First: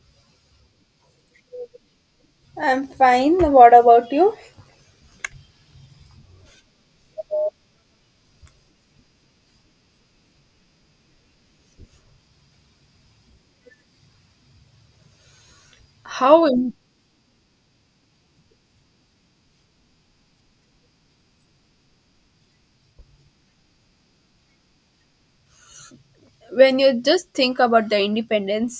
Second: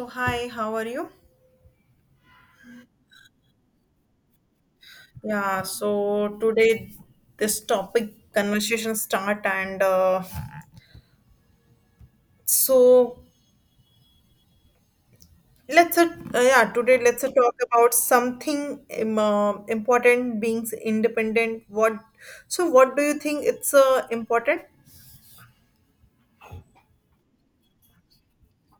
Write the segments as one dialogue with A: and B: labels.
A: So hi, how are you?
B: I'm fine. What about you?
A: Yeah, so today this topic conversation start and so let's
B: How,
A: yeah
B: im-
A: today let's talk about something important being independent. What so what do you think it's important?
B: when you just think about the independence,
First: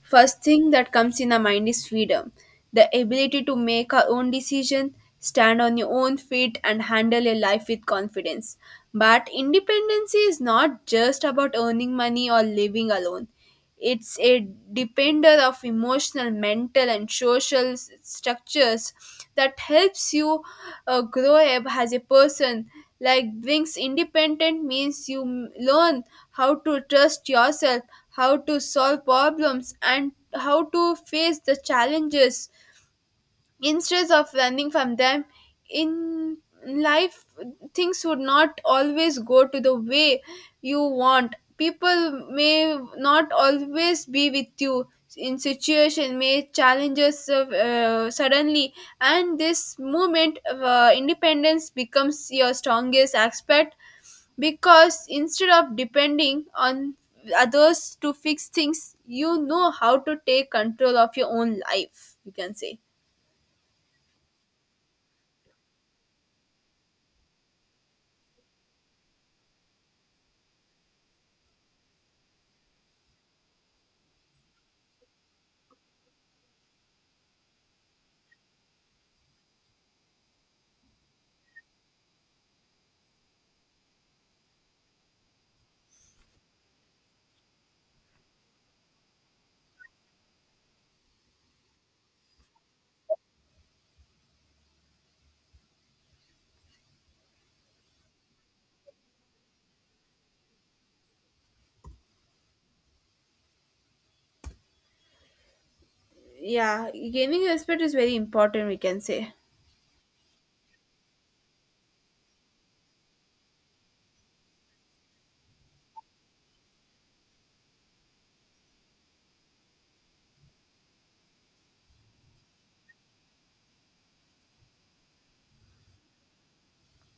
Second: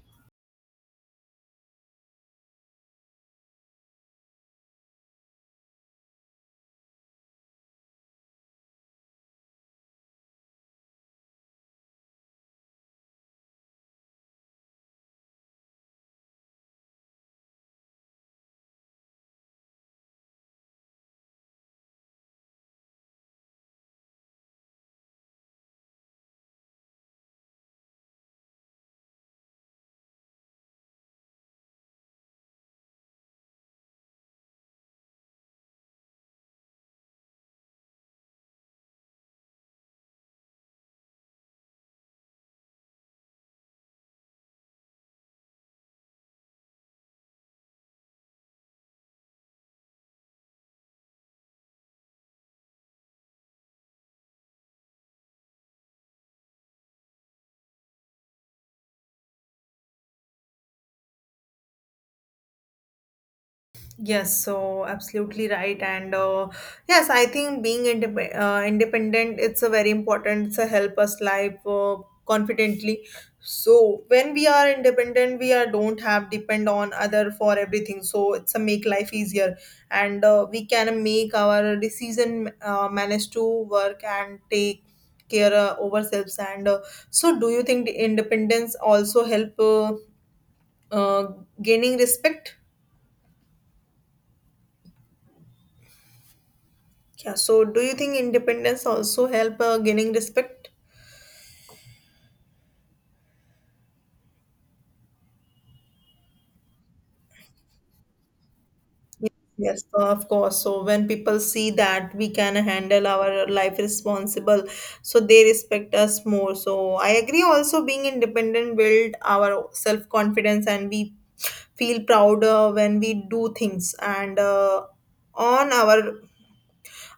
B: first thing that comes in the mind is freedom, the ability to make our own decision, stand on your own feet, and handle your life with confidence. But independence is not just about earning money or living alone. It's a depender of emotional, mental, and social structures that helps you grow up as a person. Like brings independent means you learn how to trust yourself, how to solve problems, and how to face the challenges instead of running from them in life, things would not always go to the way you want. People may not always be with you. In situation may challenges suddenly, and this movement of independence becomes your strongest aspect, because instead of depending on others to fix things, you know how to take control of your own life, you can say.
A: Yes, so absolutely right. I think being independent, it's a very important. It's a help us live confidently. So when we are independent, we are don't have depend on other for everything. So it's a make life easier, and we can make our decision, manage to work and take care ourselves. And so, do you think the independence also help uh, gaining respect? Yeah, so do you think independence also help gaining respect?
B: Yeah, gaining respect is very important, we can
A: Yes,
B: say.
A: yes, of course. So when people see that we can handle our life responsible, so they respect us more. So I agree, also being independent build our self-confidence and we feel proud when we do things and on our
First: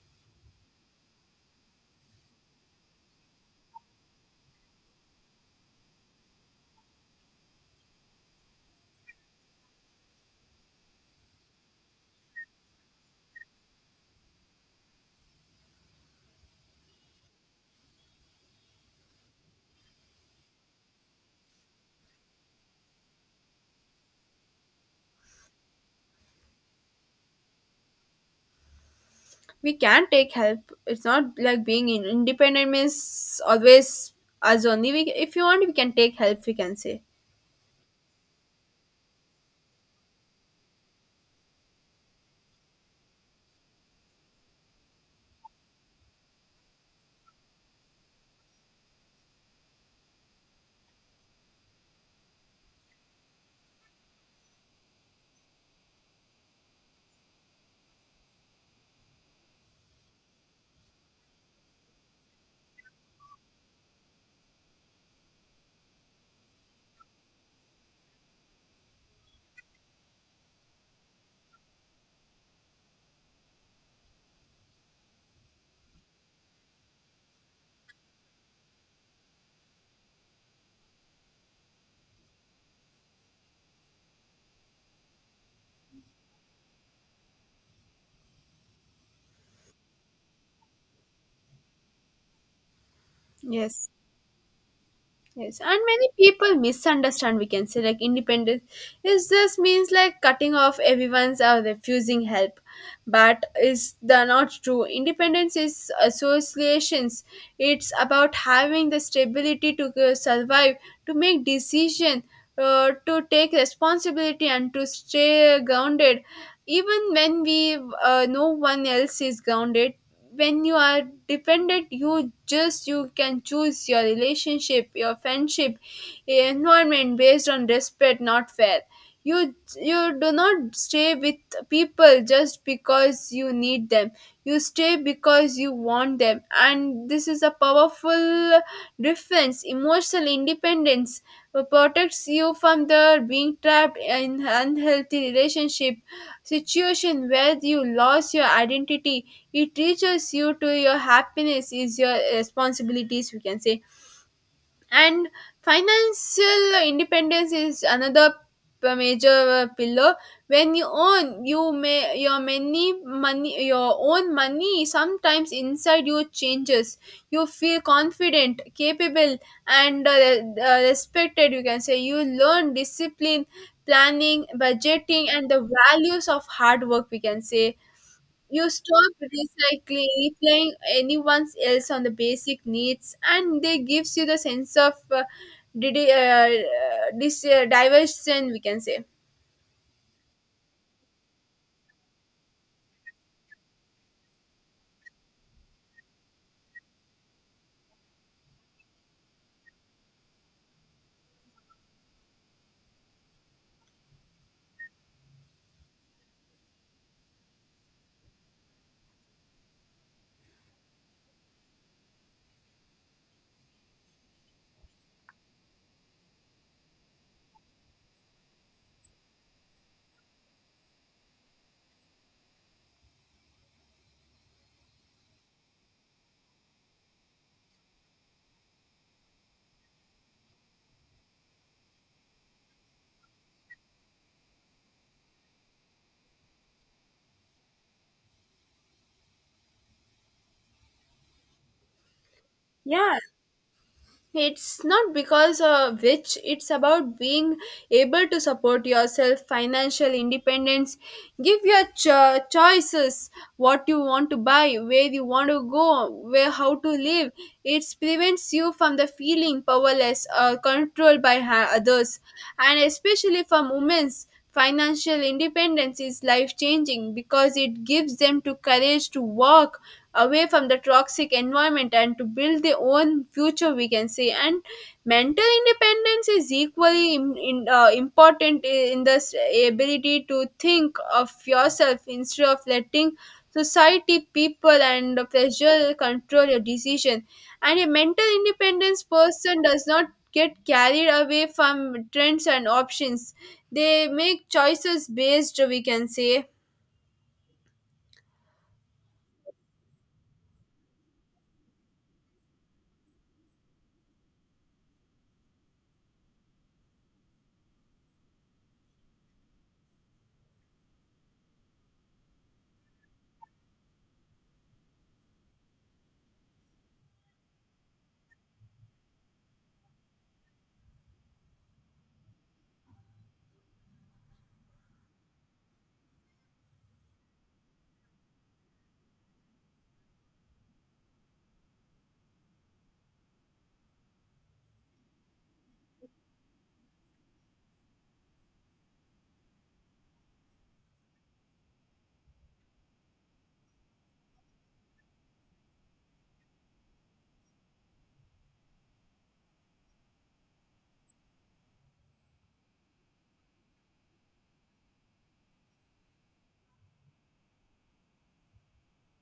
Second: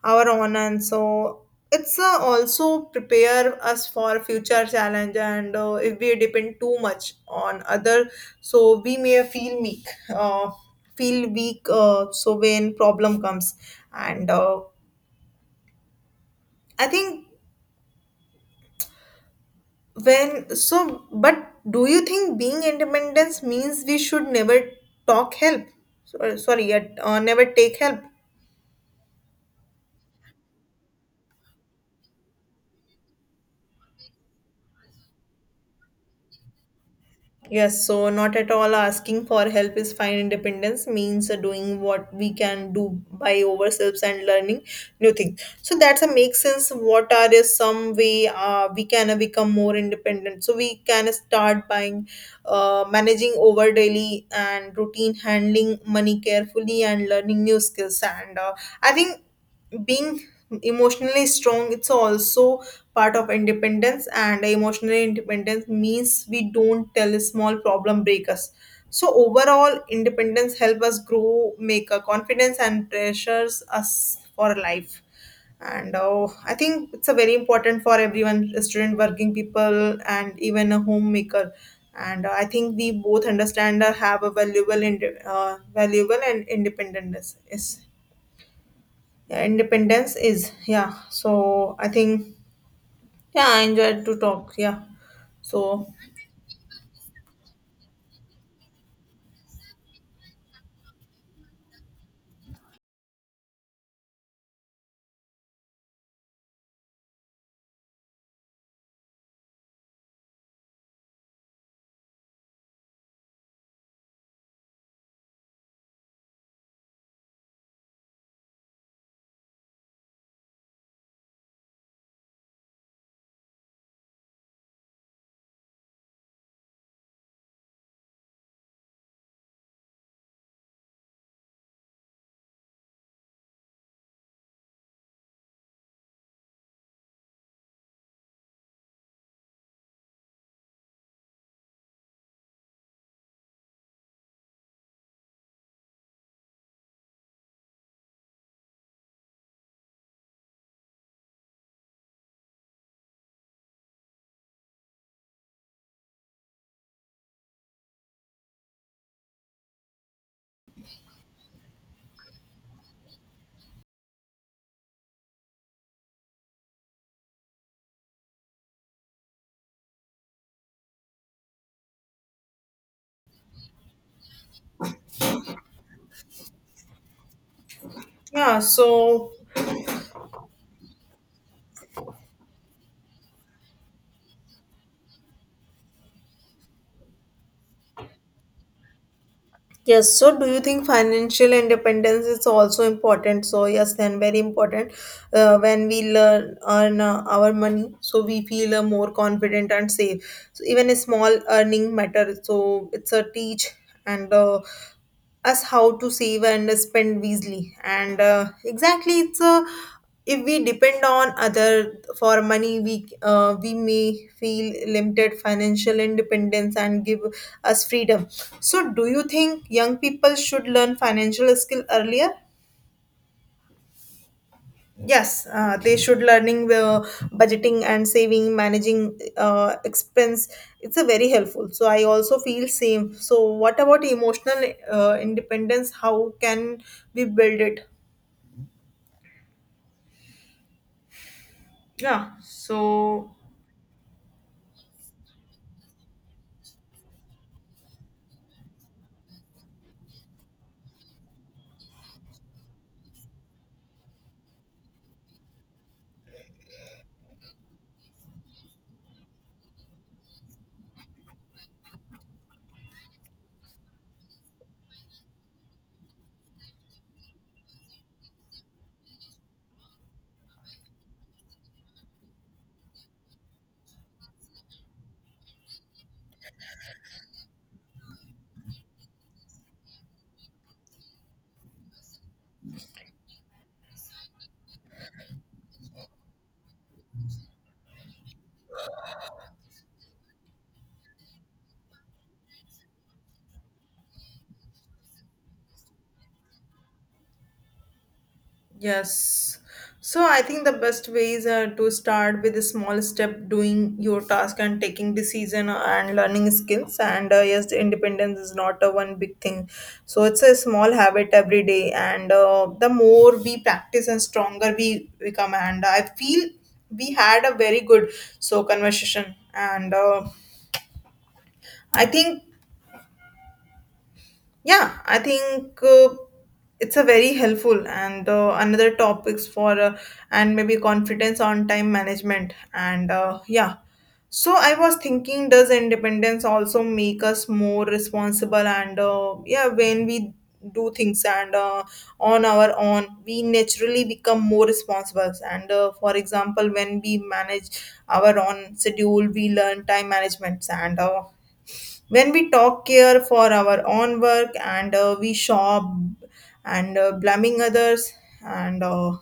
A: our own, and so it's also prepare us for future challenge, and if we depend too much on other, so we may feel weak, uh, so when problem comes and I think when so but do you think being independence means we should never talk help? So, sorry, never take help.
B: We can take help. It's not like being independent means always us only we, if you want we can take help, we can say.
A: Yes, so not at all, asking for help is fine. Independence means doing what we can do by ourselves and learning new things. So that's a make sense. What are is some way we can become more independent? So we can start buying, managing over daily and routine, handling money carefully, and learning new skills. And I think being emotionally strong, it's also part of independence, and emotional independence means we don't tell a small problem break us. So overall, independence help us grow, make a confidence and pressures us for life. And I think it's a very important for everyone, student, working people, and even a homemaker. And I think we both understand or have a valuable valuable and independence. Yes. Yeah, independence is, yeah. So I think, yeah, I
B: Yes.
A: enjoyed to talk. Yeah.
B: Yes, and
A: So
B: many people misunderstand. We can say like independence is just means like cutting off everyone's or refusing help, but is the not true. Independence is associations. It's about having the stability to go survive, to make decision, to take responsibility, and to stay grounded. Even when we No one else is grounded. When you are dependent you just you can choose your relationship, your friendship, environment based on respect not fair. You do not stay with people just because you need them. You stay because you want them, and this is a powerful difference. Emotional independence protects you from the being trapped in unhealthy relationship situation where you lost your identity. It teaches you to your happiness is your responsibilities, we can say. And financial independence is another major pillar. When you own you may your many money your own money, sometimes inside you changes. You feel confident, capable, and respected, you can say. You learn discipline, planning, budgeting, and the values of hard work, we can say.
A: yeah,
B: You stop
A: so
B: recycling, replying anyone else on the basic needs, and they gives you the sense of did, this diversion, we can say.
A: yes. So do you think financial independence is also important? So yes, then very important. When we learn earn our money, so we feel more confident and safe. So even a small earning matter. So it's a teach and. Us how to save and spend wisely, and exactly it's a if we depend on other for money, we may feel limited. Financial independence and give us freedom. So do you think young people should learn financial skill earlier? Yes, they should learning budgeting and saving, managing expense. It's a very helpful. So I also feel same. So what about emotional independence? How can we build it? Yeah,
B: Yeah,
A: so
B: It's not because of which, it's about being able to support yourself. Financial independence give your choices what you want to buy, where you want to go, where how to live. It prevents you from the feeling powerless or controlled by others. And especially for women's, financial independence is life changing, because it gives them to courage to work away from the toxic environment and to build their own future, we can say. And mental independence is equally important in this ability to think of yourself instead of letting society, people, and the pressure control your decision. And a mental independence person does not get carried away from trends and options. They make choices based, we can say.
A: Yes. So I think the best ways are to start with a small step, doing your task and taking decision and learning skills. And yes, independence is not a one big thing. So it's a small habit every day. And the more we practice and stronger we become. And I feel we had a very good so conversation. And I think, yeah, I think it's a very helpful. And another topics for and maybe confidence on time management and yeah. So I was thinking, does independence also make us more responsible? And yeah, when we do things and on our own, we naturally become more responsible. And for example, when we manage our own schedule, we learn time management. And when we talk here for our own work, and we shop, and blaming others, and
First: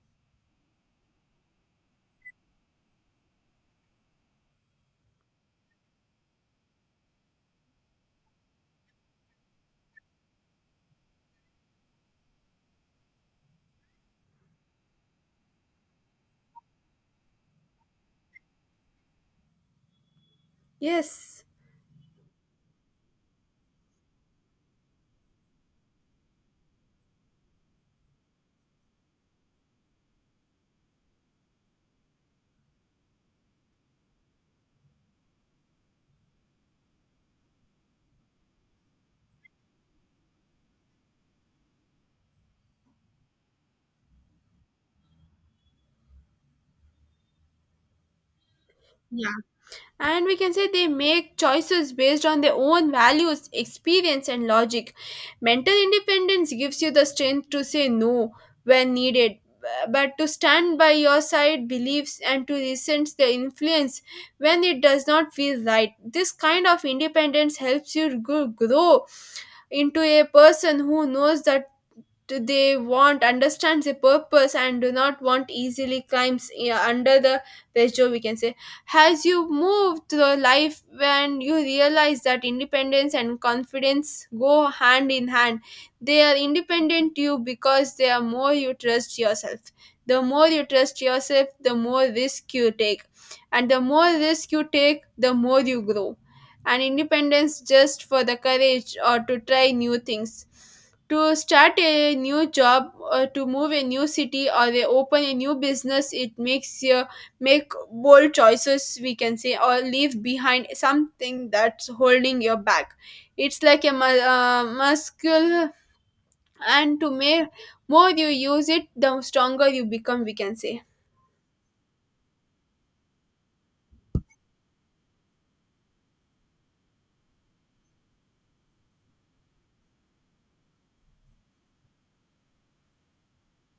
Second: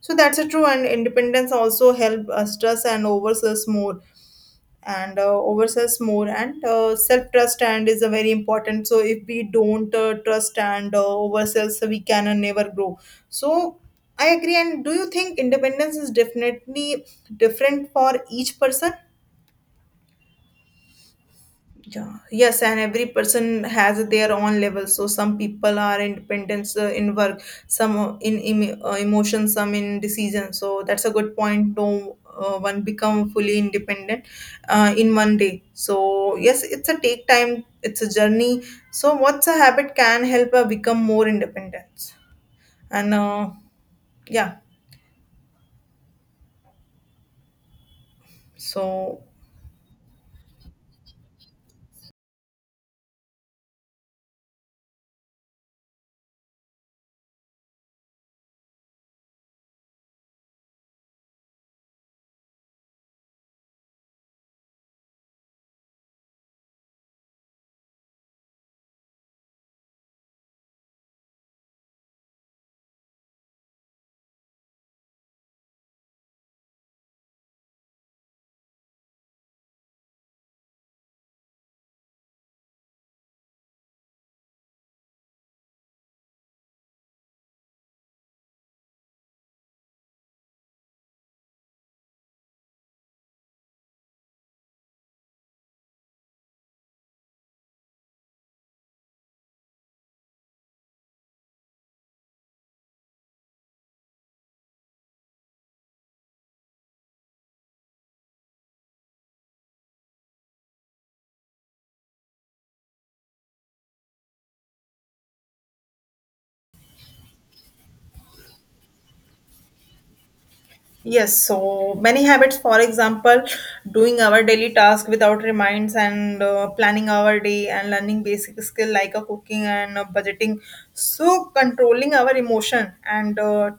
A: so that's a true. And independence also help us trust and overstress more, and self trust and is a very important. So if we don't trust and overstress, we can never grow. So I agree. And do you think independence is definitely different for each person?
B: Yes.
A: Yeah, yes, and every person has their own level. So some people are independent in work, some in emotion, some in decision. So that's a good point. No one become fully independent in one day. So yes, it's a take time. It's a journey. So what's a habit can help become more independent? And yeah, so
B: Yeah, and we can say they make choices based on their own values, experience, and logic. Mental independence gives you the strength to say no when needed, but to stand by your side beliefs and to resent the influence when it does not feel right. This kind of independence helps you grow into a person who knows that they want, understands a purpose, and do not want easily climbs, yeah, under the pressure, we can say. As you move through life, when you realize that independence and confidence go hand in hand, they are independent you because they are more you trust yourself. The more you trust yourself, the more risk you take, and the more risk you take, the more you grow. And independence just for the courage or to try new things, to start a new job or to move a new city or they open a new business. It makes you make bold choices, we can say, or leave behind something that's holding you back. It's like a muscle, and to make more you use it, the stronger you become, we can say.
A: Yes, so many habits, for example, doing our daily task without reminds, and planning our day, and learning basic skill like a cooking, and budgeting. So controlling our emotion, and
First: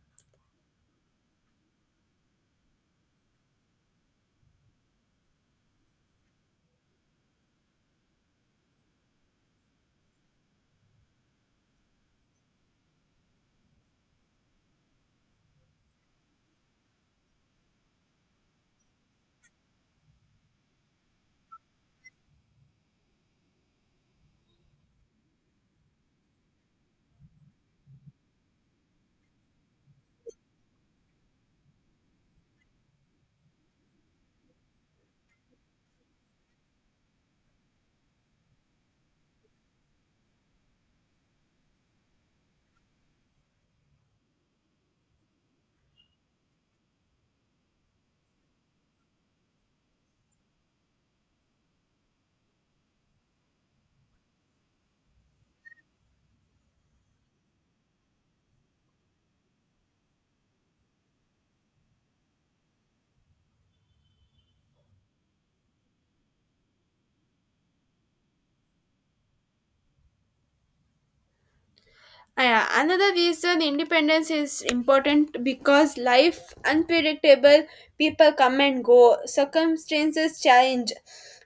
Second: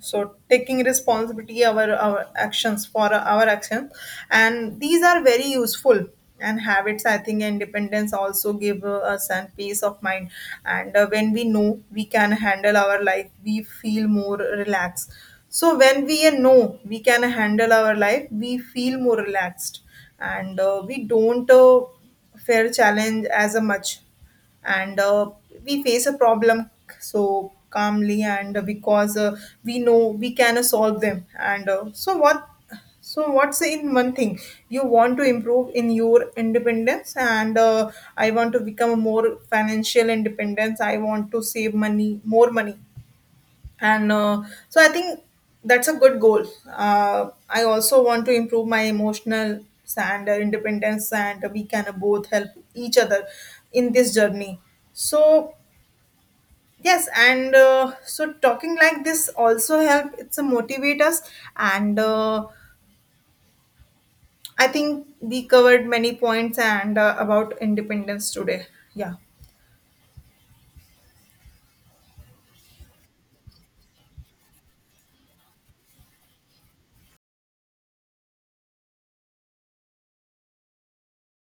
A: so taking responsibility our actions for our actions. And these are very useful and habits. I think independence also give us and peace of mind. And when we know we can handle our life, we feel more relaxed. So when we know we can handle our life we feel more relaxed and We don't fear challenge as a much, and we face a problem so calmly, and because we know we can solve them. And so what, so what's in one thing you want to improve in your independence? And I want to become a more financial independence. I want to save money, more money. And so I think that's a good goal. I also want to improve my emotional and independence, and we can both help each other in this journey. So yes. And so talking like this also help. It's a motivate us. And I think we covered many points and about independence today. Yeah,
B: Ah, yeah, another reason independence is important because life unpredictable. People come and go, circumstances change.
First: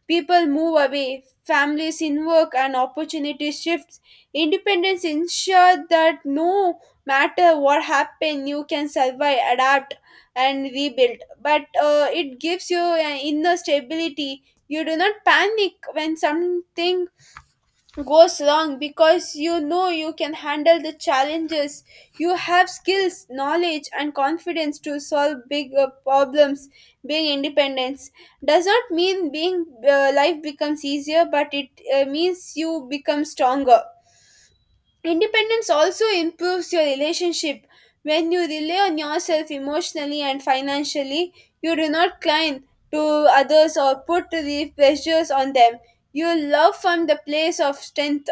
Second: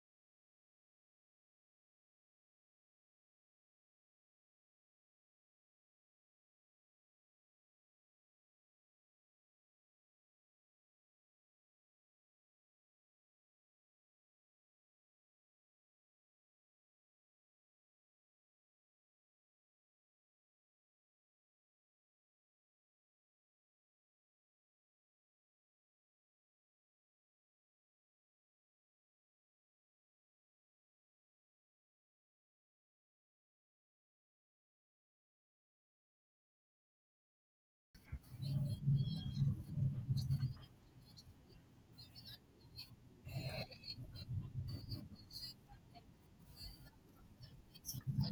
B: People move away, families in work and opportunities shifts. Independence ensure that no matter what happens, you can survive, adapt, and rebuild. But It gives you an inner stability. You do not panic when something goes wrong because you know you can handle the challenges. You have skills, knowledge, and confidence to solve big problems. Being independence does not mean being life becomes easier, but it means you become stronger. Independence also improves your relationship. When you rely on yourself emotionally and financially, you do not cling to others or put the pressures on them. You love from the place of strength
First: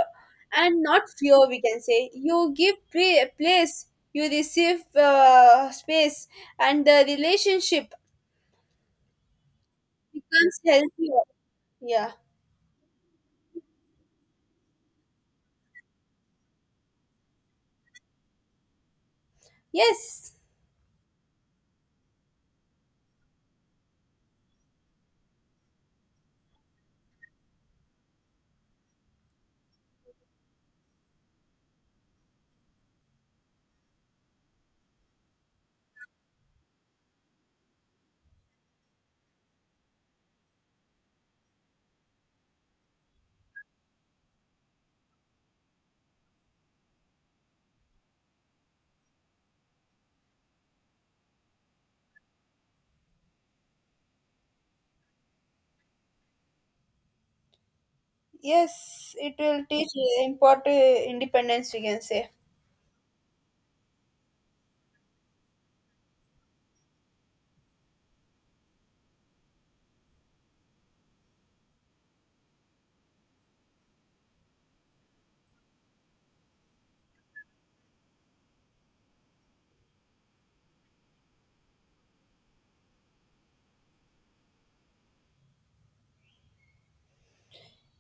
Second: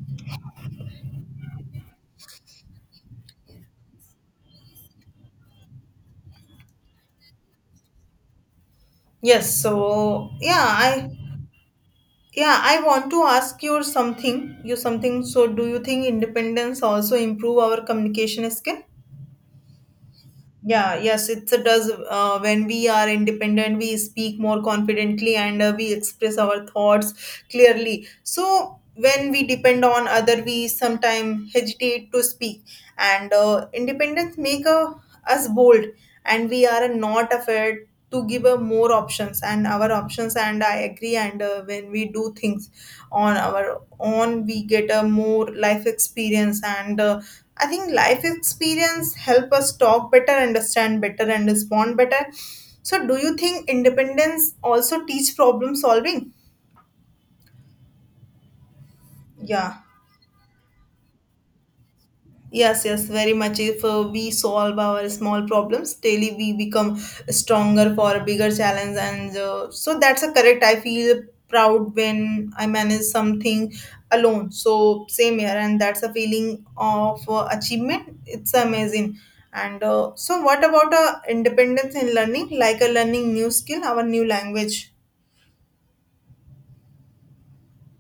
B: and not fear, we can say. You give place, you receive space, and the relationship
A: yes, so
B: becomes
A: yeah, I.
B: healthier. Yeah.
A: Yeah, I want to ask you something. You something. So, do you think independence also improve our communication skill?
B: Yes.
A: Yeah, yes, it does. When we are independent, we speak more confidently, and we express our thoughts clearly. So when we depend on other, we sometimes hesitate to speak. And independence make us bold, and we are not afraid to give more options and our options. And I agree. And when we do things on our own, we get a more life experience. And I think life experience help us talk better, understand better, and respond better. So do you think independence also teach problem solving?
B: Yes. It will
A: Yeah.
B: teach important independence, we can say.
A: Yes, yes, very much. If we solve our small problems daily, we become stronger for a bigger challenge. And so that's a correct. I feel proud when I manage something alone. So same here, and that's a feeling of achievement. It's amazing. And so, what about independence in learning, like a learning new skill, our new language?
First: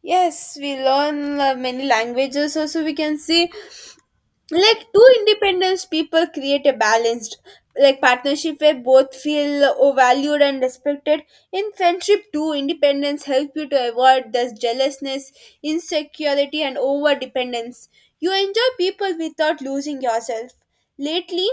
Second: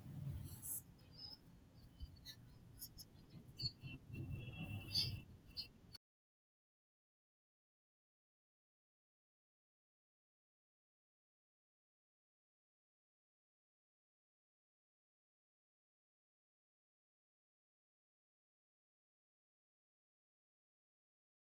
B: Yes, we learn many languages. Also, we can see like two independent people create a balanced like partnership where both feel valued and respected. In friendship, too, independence help you to avoid this jealousness, insecurity, and over dependence. You enjoy people without losing yourself. Lately,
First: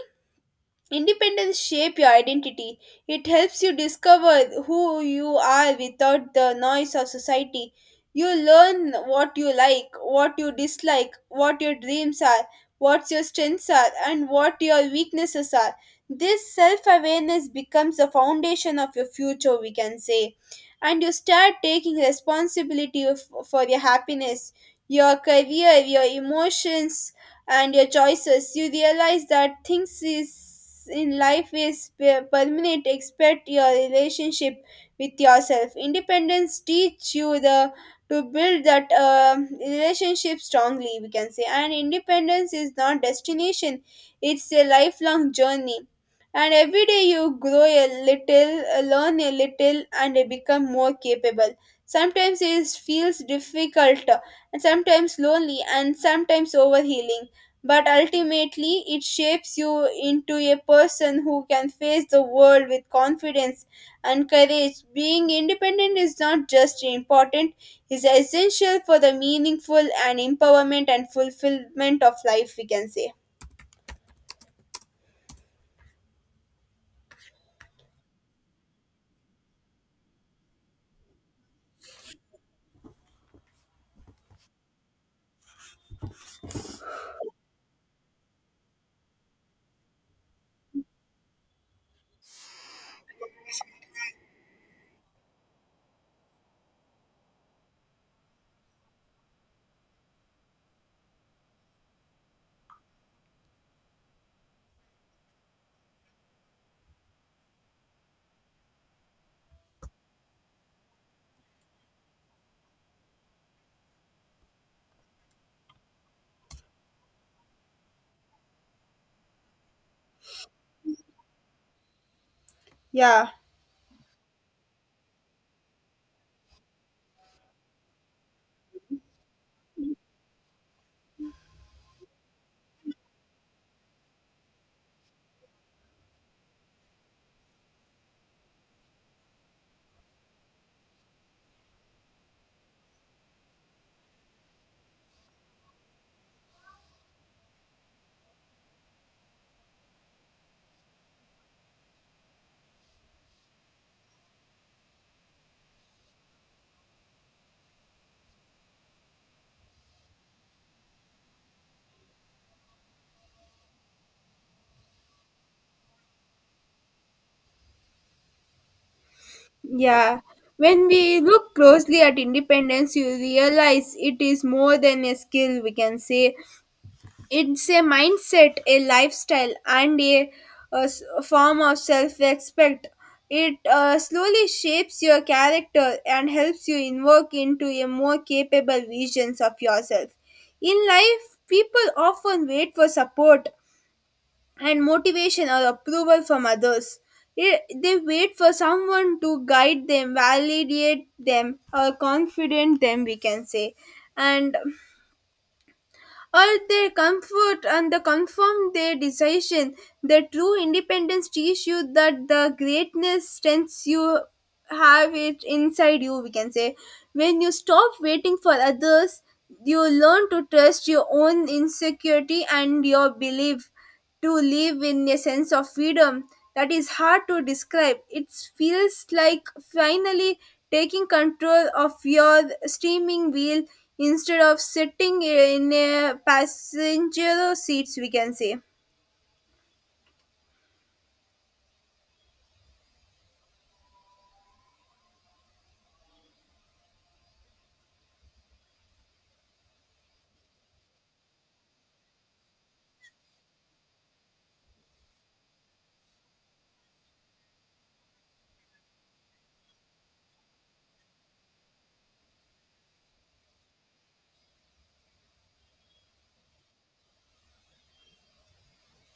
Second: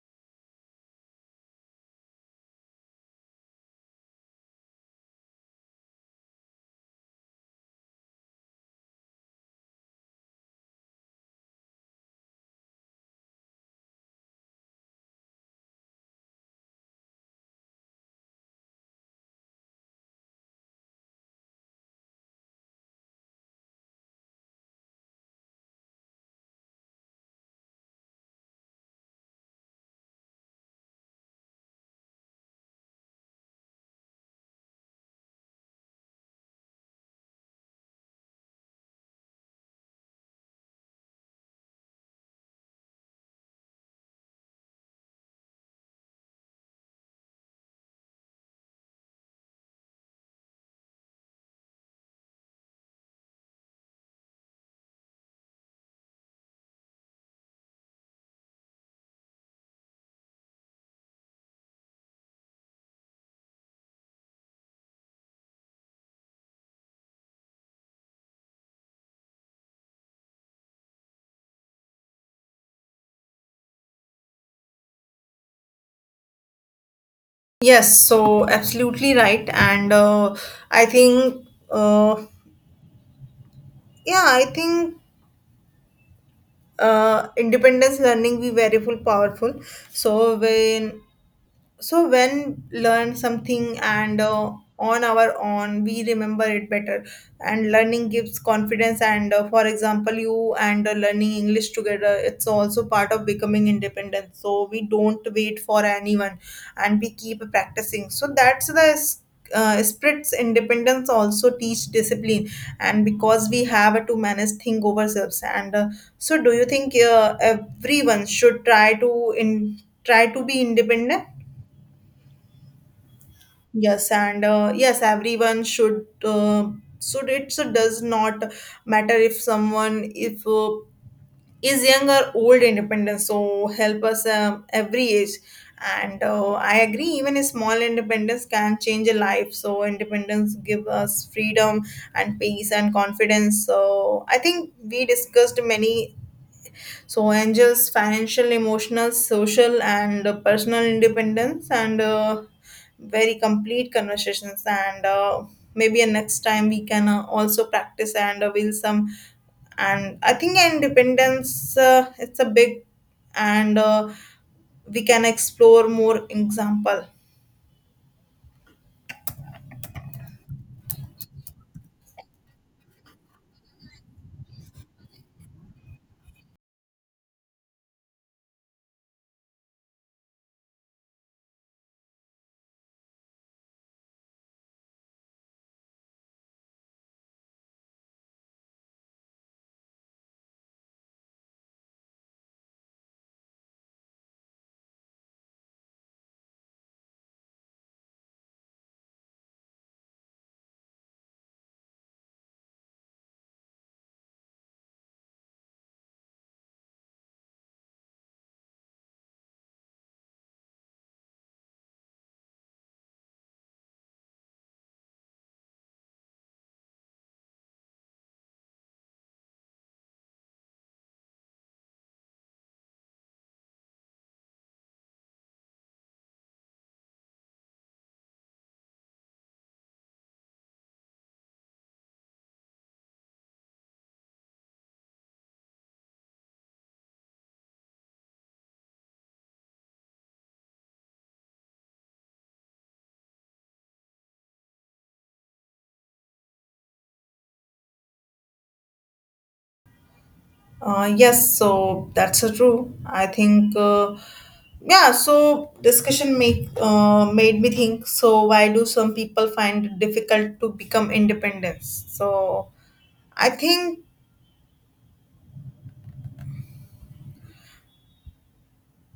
B: independence shape your identity. It helps you discover who you are without the noise of society. You learn what you like, what you dislike, what your dreams are, what your strengths are, and what your weaknesses are. This self awareness becomes the foundation of your future, we can say. And you start taking responsibility for your happiness, your career, your emotions, and your choices. You realize that things is in life is permanent except your relationship with yourself. Independence teach you the to build that relationship strongly, we can say. And independence is not destination, it's a lifelong journey, and every day you grow a little, learn a little, and become more capable. Sometimes it feels difficult, and sometimes lonely, and sometimes overhealing, but ultimately it shapes you into a person who can face the world with confidence and courage. Being independent is not just important, is essential for the meaningful and empowerment and fulfillment of life, we can say.
A: Yes, so absolutely right. And I think, uh, yeah, I think. Independence learning be very full powerful. so when so when learn something, and on our own, we remember it better, and learning gives confidence. And for example, you and learning english together, it's also part of becoming independent. So we don't wait for anyone, and we keep practicing. So that's the spirit's independence also teach discipline, and because we have to manage thing over ourselves. And so do you think everyone should try to in try to be independent?
B: Yeah,
A: Yes, and yes, everyone should. Should it. So does not matter if someone if is young or old. Independence so help us every age. And I agree, even a small independence can change a life. So independence give us freedom and peace and confidence. So I think we discussed many. So angels, financial, emotional, social, and personal independence and. Very complete conversations. And maybe next time we can also practice, and will some. And I think independence it's a big, and we can explore more example.
B: yeah. When we look closely at independence, you realize it is more than a skill, we can say. It's a mindset, a lifestyle, and a form of self respect. It slowly shapes your character and helps you invoke into a more capable visions of yourself. In life, people often wait for support and motivation or approval from others. It, they wait for someone to guide them, validate them, or confident them, we can say. And all their comfort and the confirm their decision. The true independence teach you that the greatness strengths you have it inside you, we can say. When you stop waiting for others, you learn to trust your own insecurity and your belief to live in a sense of freedom that is hard to describe. It feels like finally taking control of your steaming wheel instead of sitting in a passenger seats, we can say.
A: Yes, so that's true. I think yeah, so discussion make made me think, so why do some people find it difficult to become independent? So I think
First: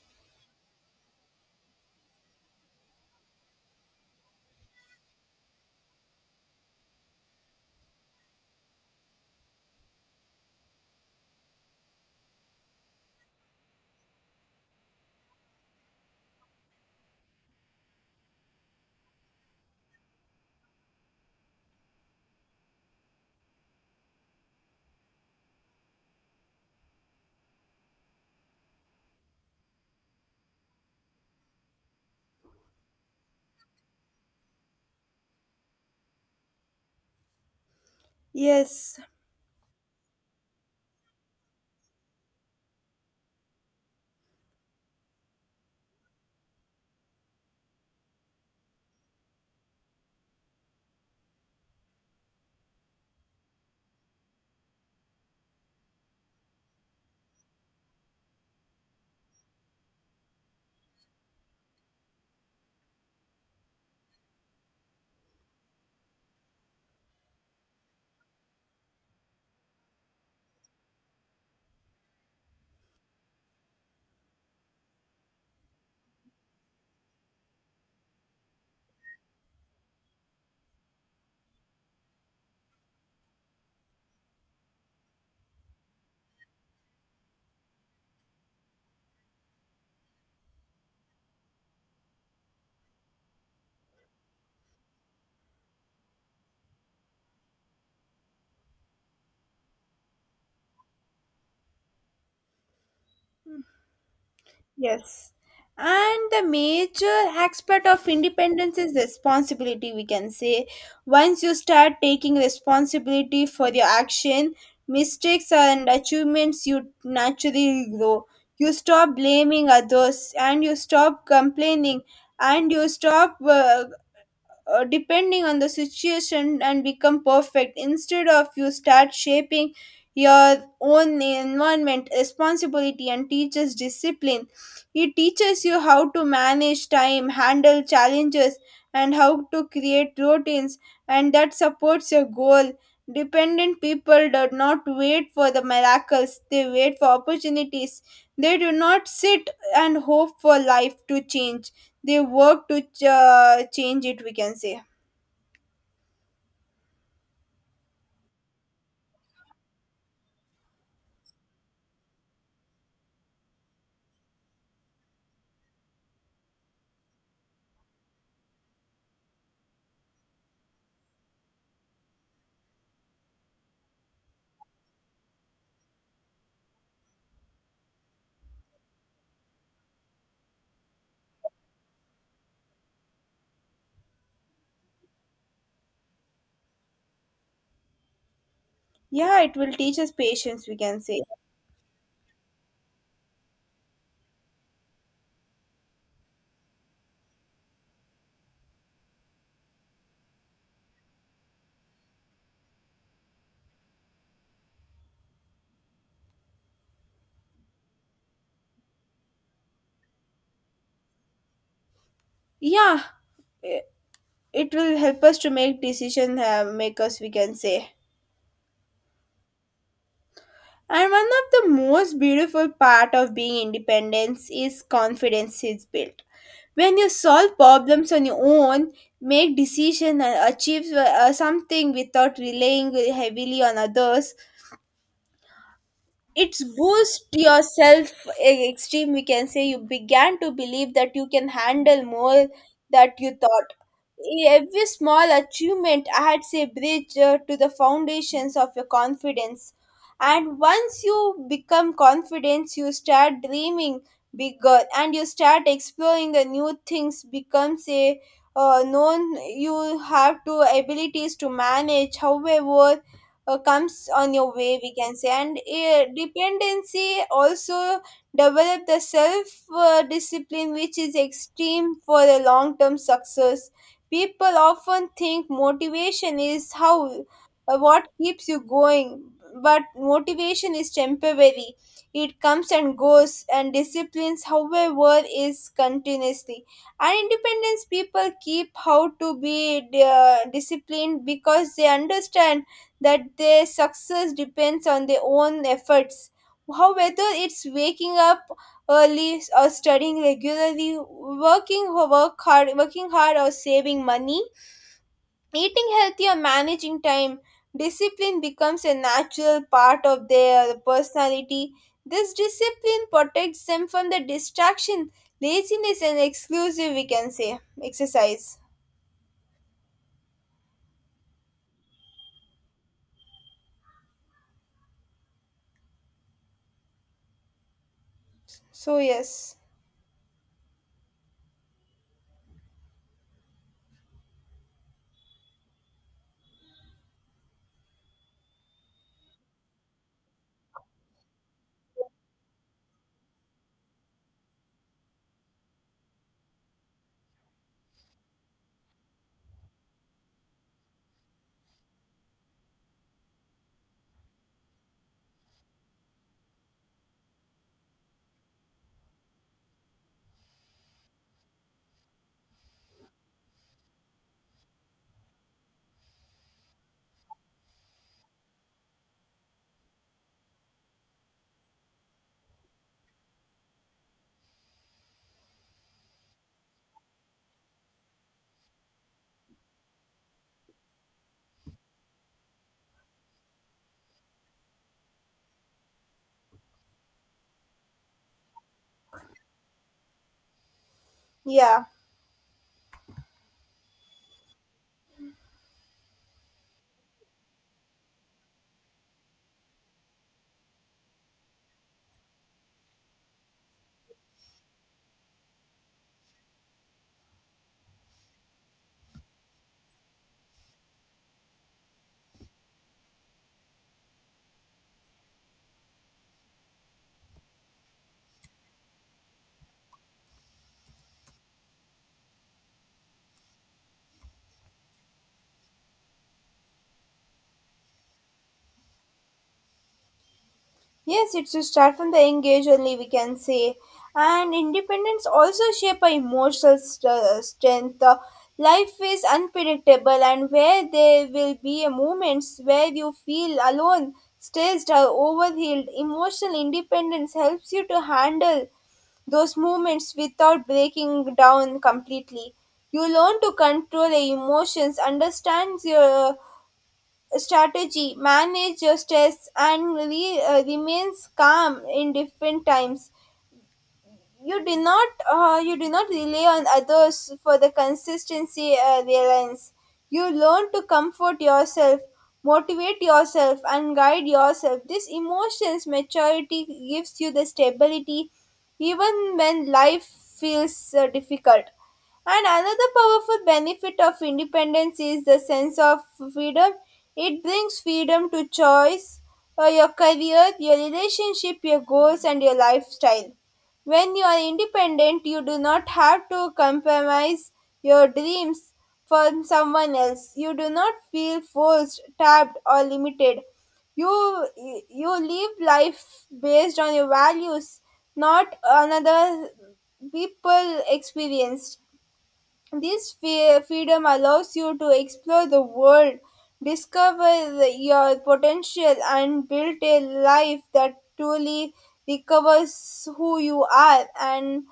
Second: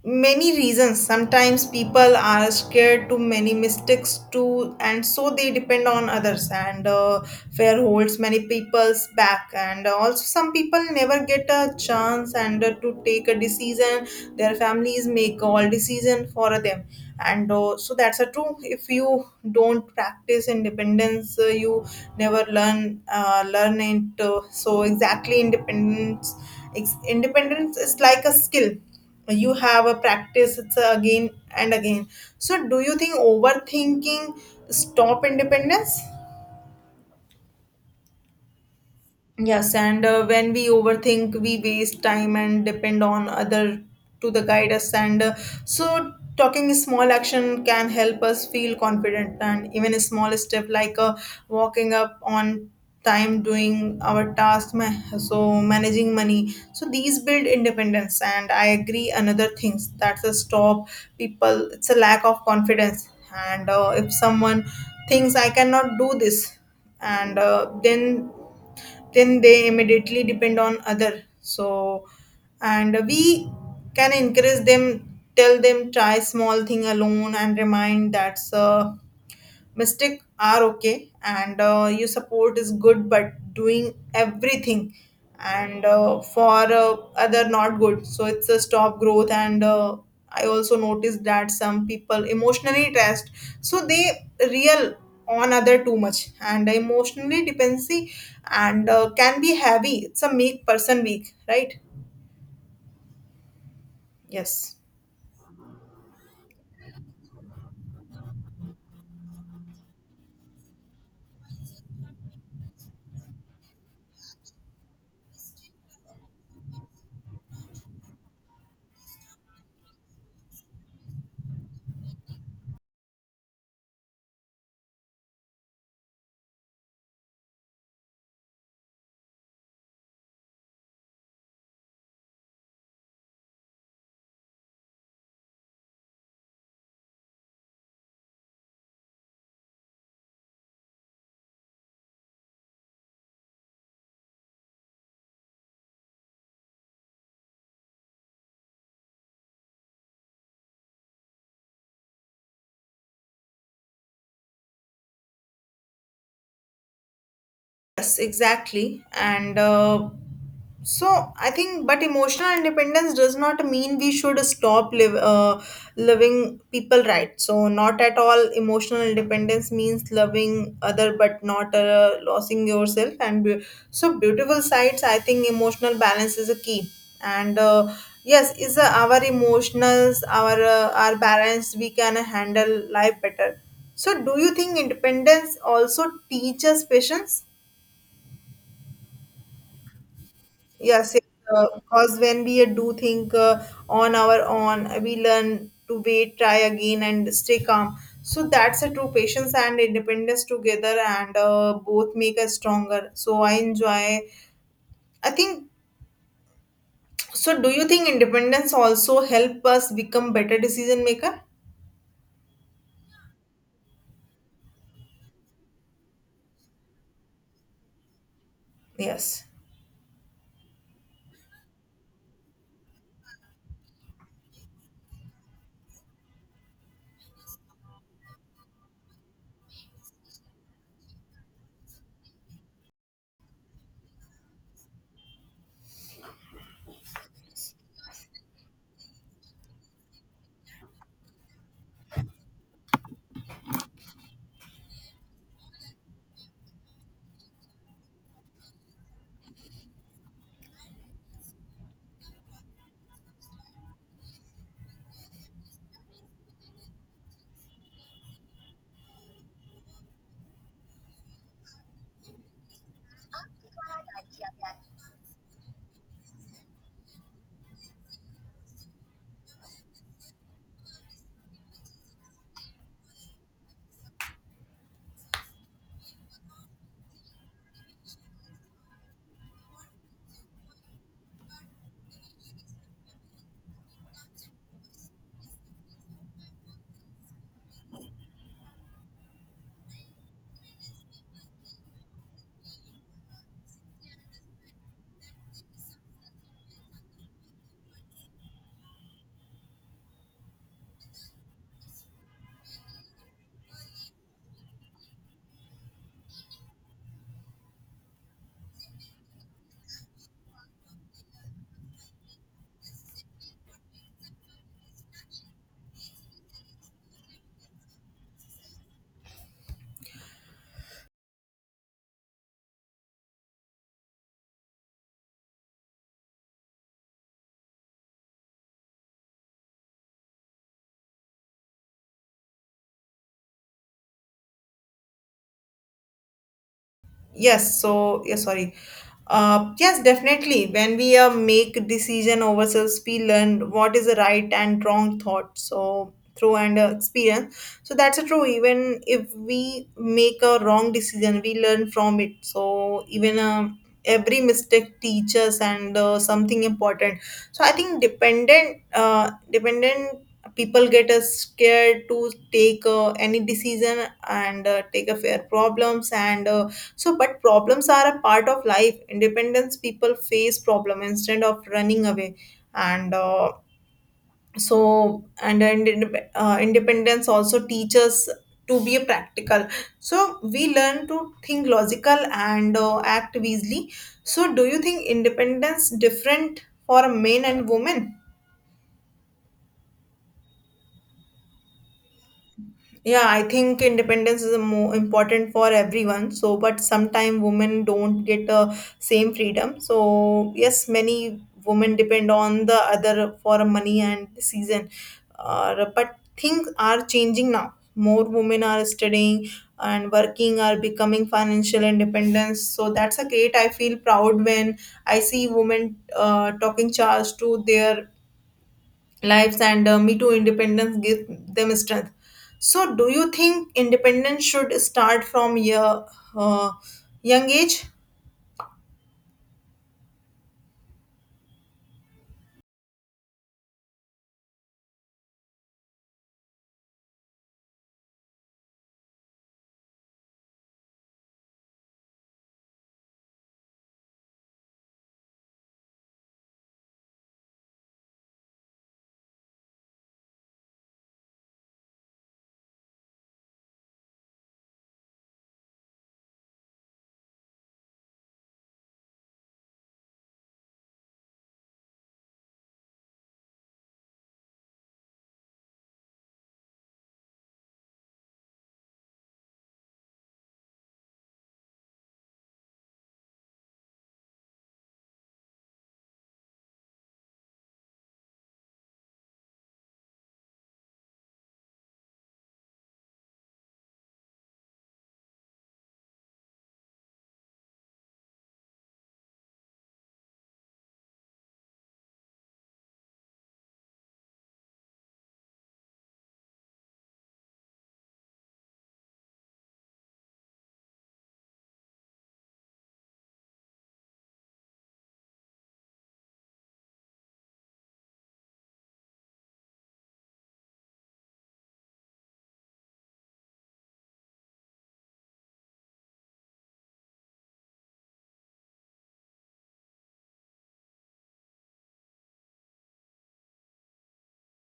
A: many reasons. Sometimes people are scared to many mistakes too, and so they depend on others. And fear holds many people's back, and also some people never get a chance and to take a decision. Their families make all decision for them. And so that's a true. If you don't practice independence, you never learn learn it. So exactly independence independence is like a skill. You have a practice it's a again and again. So do you think overthinking stop independence?
B: Yes.
A: Yes, and when we overthink, we waste time and depend on other to the guide us. And so, talking small action can help us feel confident. And even a small step like walking up on time, doing our task, so managing money. So these build independence. And I agree. Another things that's a stop people. It's a lack of confidence. And if someone thinks I cannot do this, and then they immediately depend on other. So and we can encourage them, tell them try small thing alone and remind that's a mistakes are okay, and your support is good but doing everything and for other not good, so it's a stop growth. And I also noticed that some people emotionally test, so they real on other too much, and emotionally dependency, and can be heavy, it's a make person weak, right? Yes.
B: Yes. And the major aspect of independence is responsibility, we can say. Once you start taking responsibility for your action, mistakes and achievements, you naturally grow. You stop blaming others and you stop complaining and you stop depending on the situation and become perfect. Instead of you start shaping your own environment, responsibility and teaches discipline. It teaches you how to manage time, handle challenges, and how to create routines, and that supports your goal. Dependent people do not wait for the miracles, they wait for opportunities. They do not sit and hope for life to change, they work to change it, we can say.
A: Yes, exactly. And so I think, but emotional independence does not mean we should stop loving people, right? So not at all. Emotional independence means loving other, but not losing yourself. So beautiful sides. I think emotional balance is a key. And yes, is our emotions, our balance, we can handle life better. So do you think independence also teaches patience?
B: Yeah, it will teach us patience, we can
A: Yes,
B: say.
A: yes, because when we do think on our own, we learn to wait, try again, and stay calm. So that's a true patience and independence together, and both make us stronger. So I enjoy. I think so. Do you think independence also help us become better decision maker?
B: Yeah, i- it will help us to make decision makers, we can say.
A: Yes.
B: And one of the most beautiful part of being independence is confidence is built when you solve problems on your own, make decision and achieve something without relying heavily on others. It's boost your self e- We can say you began to believe that you can handle more that you thought. Every small achievement adds a bridge to the foundations of your confidence. And once you become confident, you start dreaming bigger and you start exploring the new things becomes a known you have to abilities to manage however comes on your way, we can say, and dependency also develop the self discipline, which is extreme for a long term success. People often think motivation is how what keeps you going, but motivation is temporary. It comes and goes, and disciplines however is continuously. And independence people keep how to be disciplined because they understand that their success depends on their own efforts. However, it's waking up early or studying regularly, working or work hard, working hard or saving money, eating healthy or managing time. Discipline becomes a natural part of their personality. This discipline protects them from the distraction, laziness, and exclusive, we can say, exercise. So, yes.
A: Yes, so yeah, sorry. Yes, definitely. When we make decision ourselves, we learn what is the right and wrong thought. So through and experience. So that's a true. Even if we make a wrong decision, we learn from it. So even every mistake teaches and something important. So I think dependent people get scared to take any decision and take a fair problems and. So, but problems are a part of life. Independence people face problem instead of running away, and so independence also teaches to be a practical. So we learn to think logical and act wisely. So, do you think independence different for men and women?
B: Yeah.
A: Yeah, I think independence is a more important for everyone. So, but sometimes women don't get same freedom. So, yes, many women depend on the other for money and season. But things are changing now. More women are studying and working are becoming financial independence. So that's a great. I feel proud when I see women talking charge to their lives, and me too independence gives them strength. So do you think independence should start from your uh, young age?
B: Yes, it's to start from the engage only, we can say. And independence also shape our emotional strength. Life is unpredictable, and where there will be a moments where you feel alone, stressed, or overwhelmed. Emotional independence helps you to handle those moments without breaking down completely. You learn to control your emotions, understand your strategy, manage stress, and remains calm in different times. You do not rely on others for the consistency reliance. You learn to comfort yourself, motivate yourself, and guide yourself. This emotions maturity gives you the stability even when life feels difficult. And another powerful benefit of independence is the sense of freedom. It brings freedom to choice, your career, your relationship, your goals, and your lifestyle. When you are independent, you do not have to compromise your dreams for someone else. You do not feel forced, trapped, or limited. You you live life based on your values, not another people experienced. This freedom allows you to explore the world, discover your potential, and build a life that truly recovers who you are. And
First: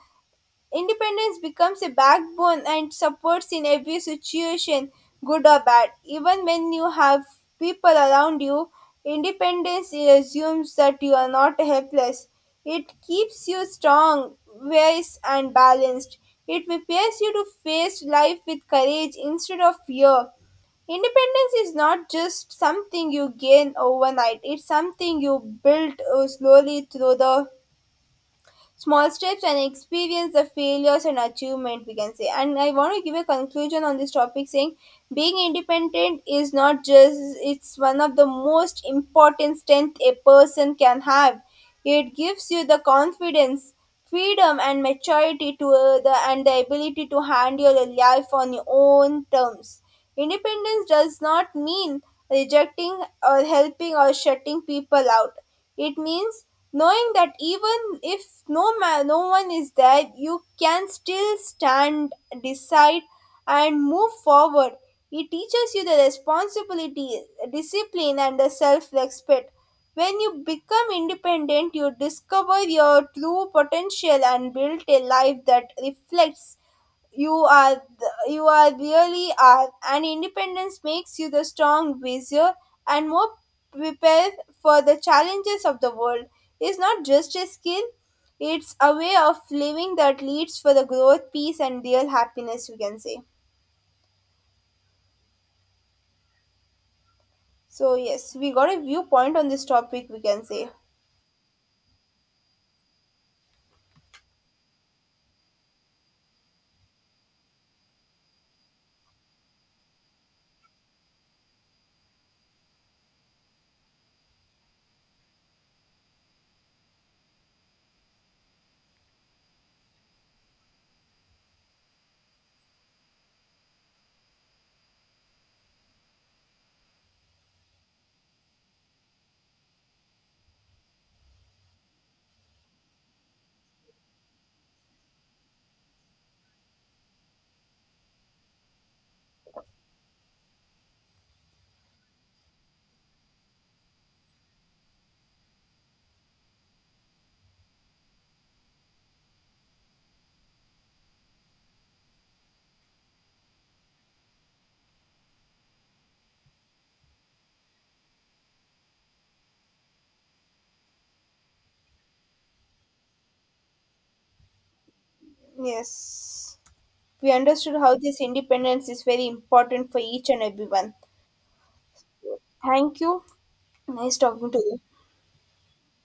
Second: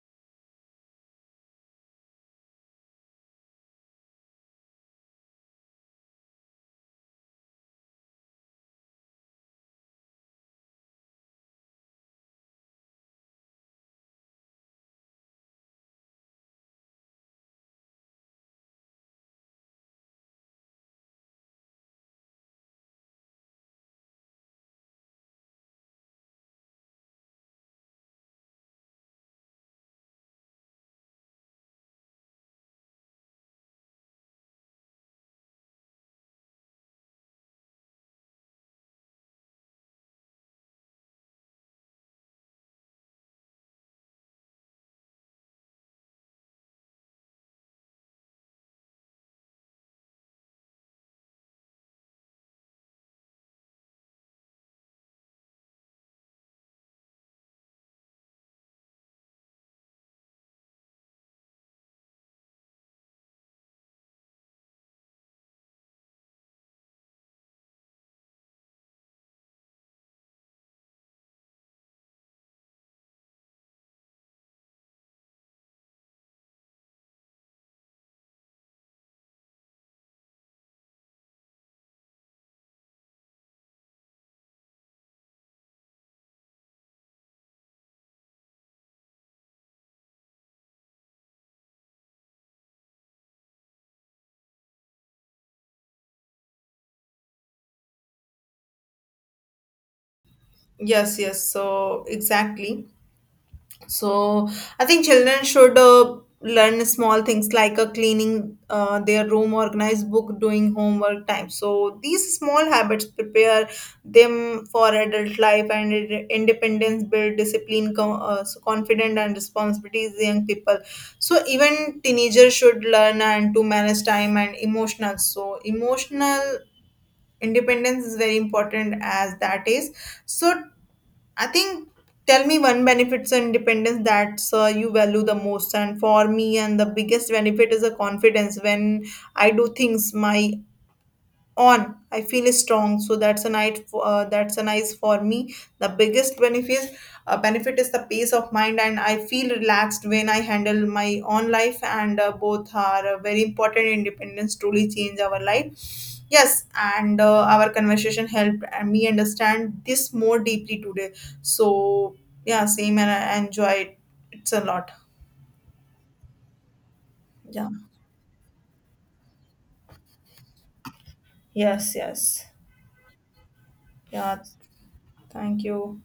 B: independence becomes a backbone and supports in every situation, good or bad. Even when you have people around you, independence assumes that you are not helpless. It keeps you strong, wise, and balanced. It prepares you to face life with courage instead of fear. Independence is not just something you gain overnight; it's something you build slowly through the small steps and experience the failures and achievement, we can say. And I want to give a conclusion on this topic, saying being independent is not just, it's one of the most important strength a person can have. It gives you the confidence, freedom, and maturity to the ability to handle your life on your own terms. Independence does not mean rejecting or helping or shutting people out. It means knowing that even if no man, no one is there, you can still stand, decide, and move forward. It teaches you the responsibility, discipline, and the self-respect. When you become independent, you discover your true potential and build a life that reflects you are really are, and independence makes you the strong, wiser, and more prepared for the challenges of the world. It's not just a skill; it's a way of living that leads for the growth, peace, and real happiness. We can say. So yes, we got a viewpoint on this topic. We can say
A: Yes, yes, so exactly. So I think children should learn small things like cleaning their room, organize book, doing homework time. So these small habits prepare them for adult life and independence, build discipline, so confident and responsibilities. Young people, so even teenagers should learn and to manage time and emotional. So emotional independence is very important as that is, so I think tell me one benefits and independence that you value the most. And for me and the biggest benefit is the confidence. When I do things my own, I feel strong, so that's a night that's a nice for me. The biggest benefit is the peace of mind, and I feel relaxed when I handle my own life, and both are very important. Independence truly change our life. Yes, and our conversation helped me understand this more deeply today. So, yeah, same, and I enjoy it. It's a lot.
B: yes. We
A: Yeah.
B: understood how this independence is very important for each and everyone.
A: Yes, yes.
B: Thank you. Nice
A: Yeah.
B: talking to you.
A: Thank you.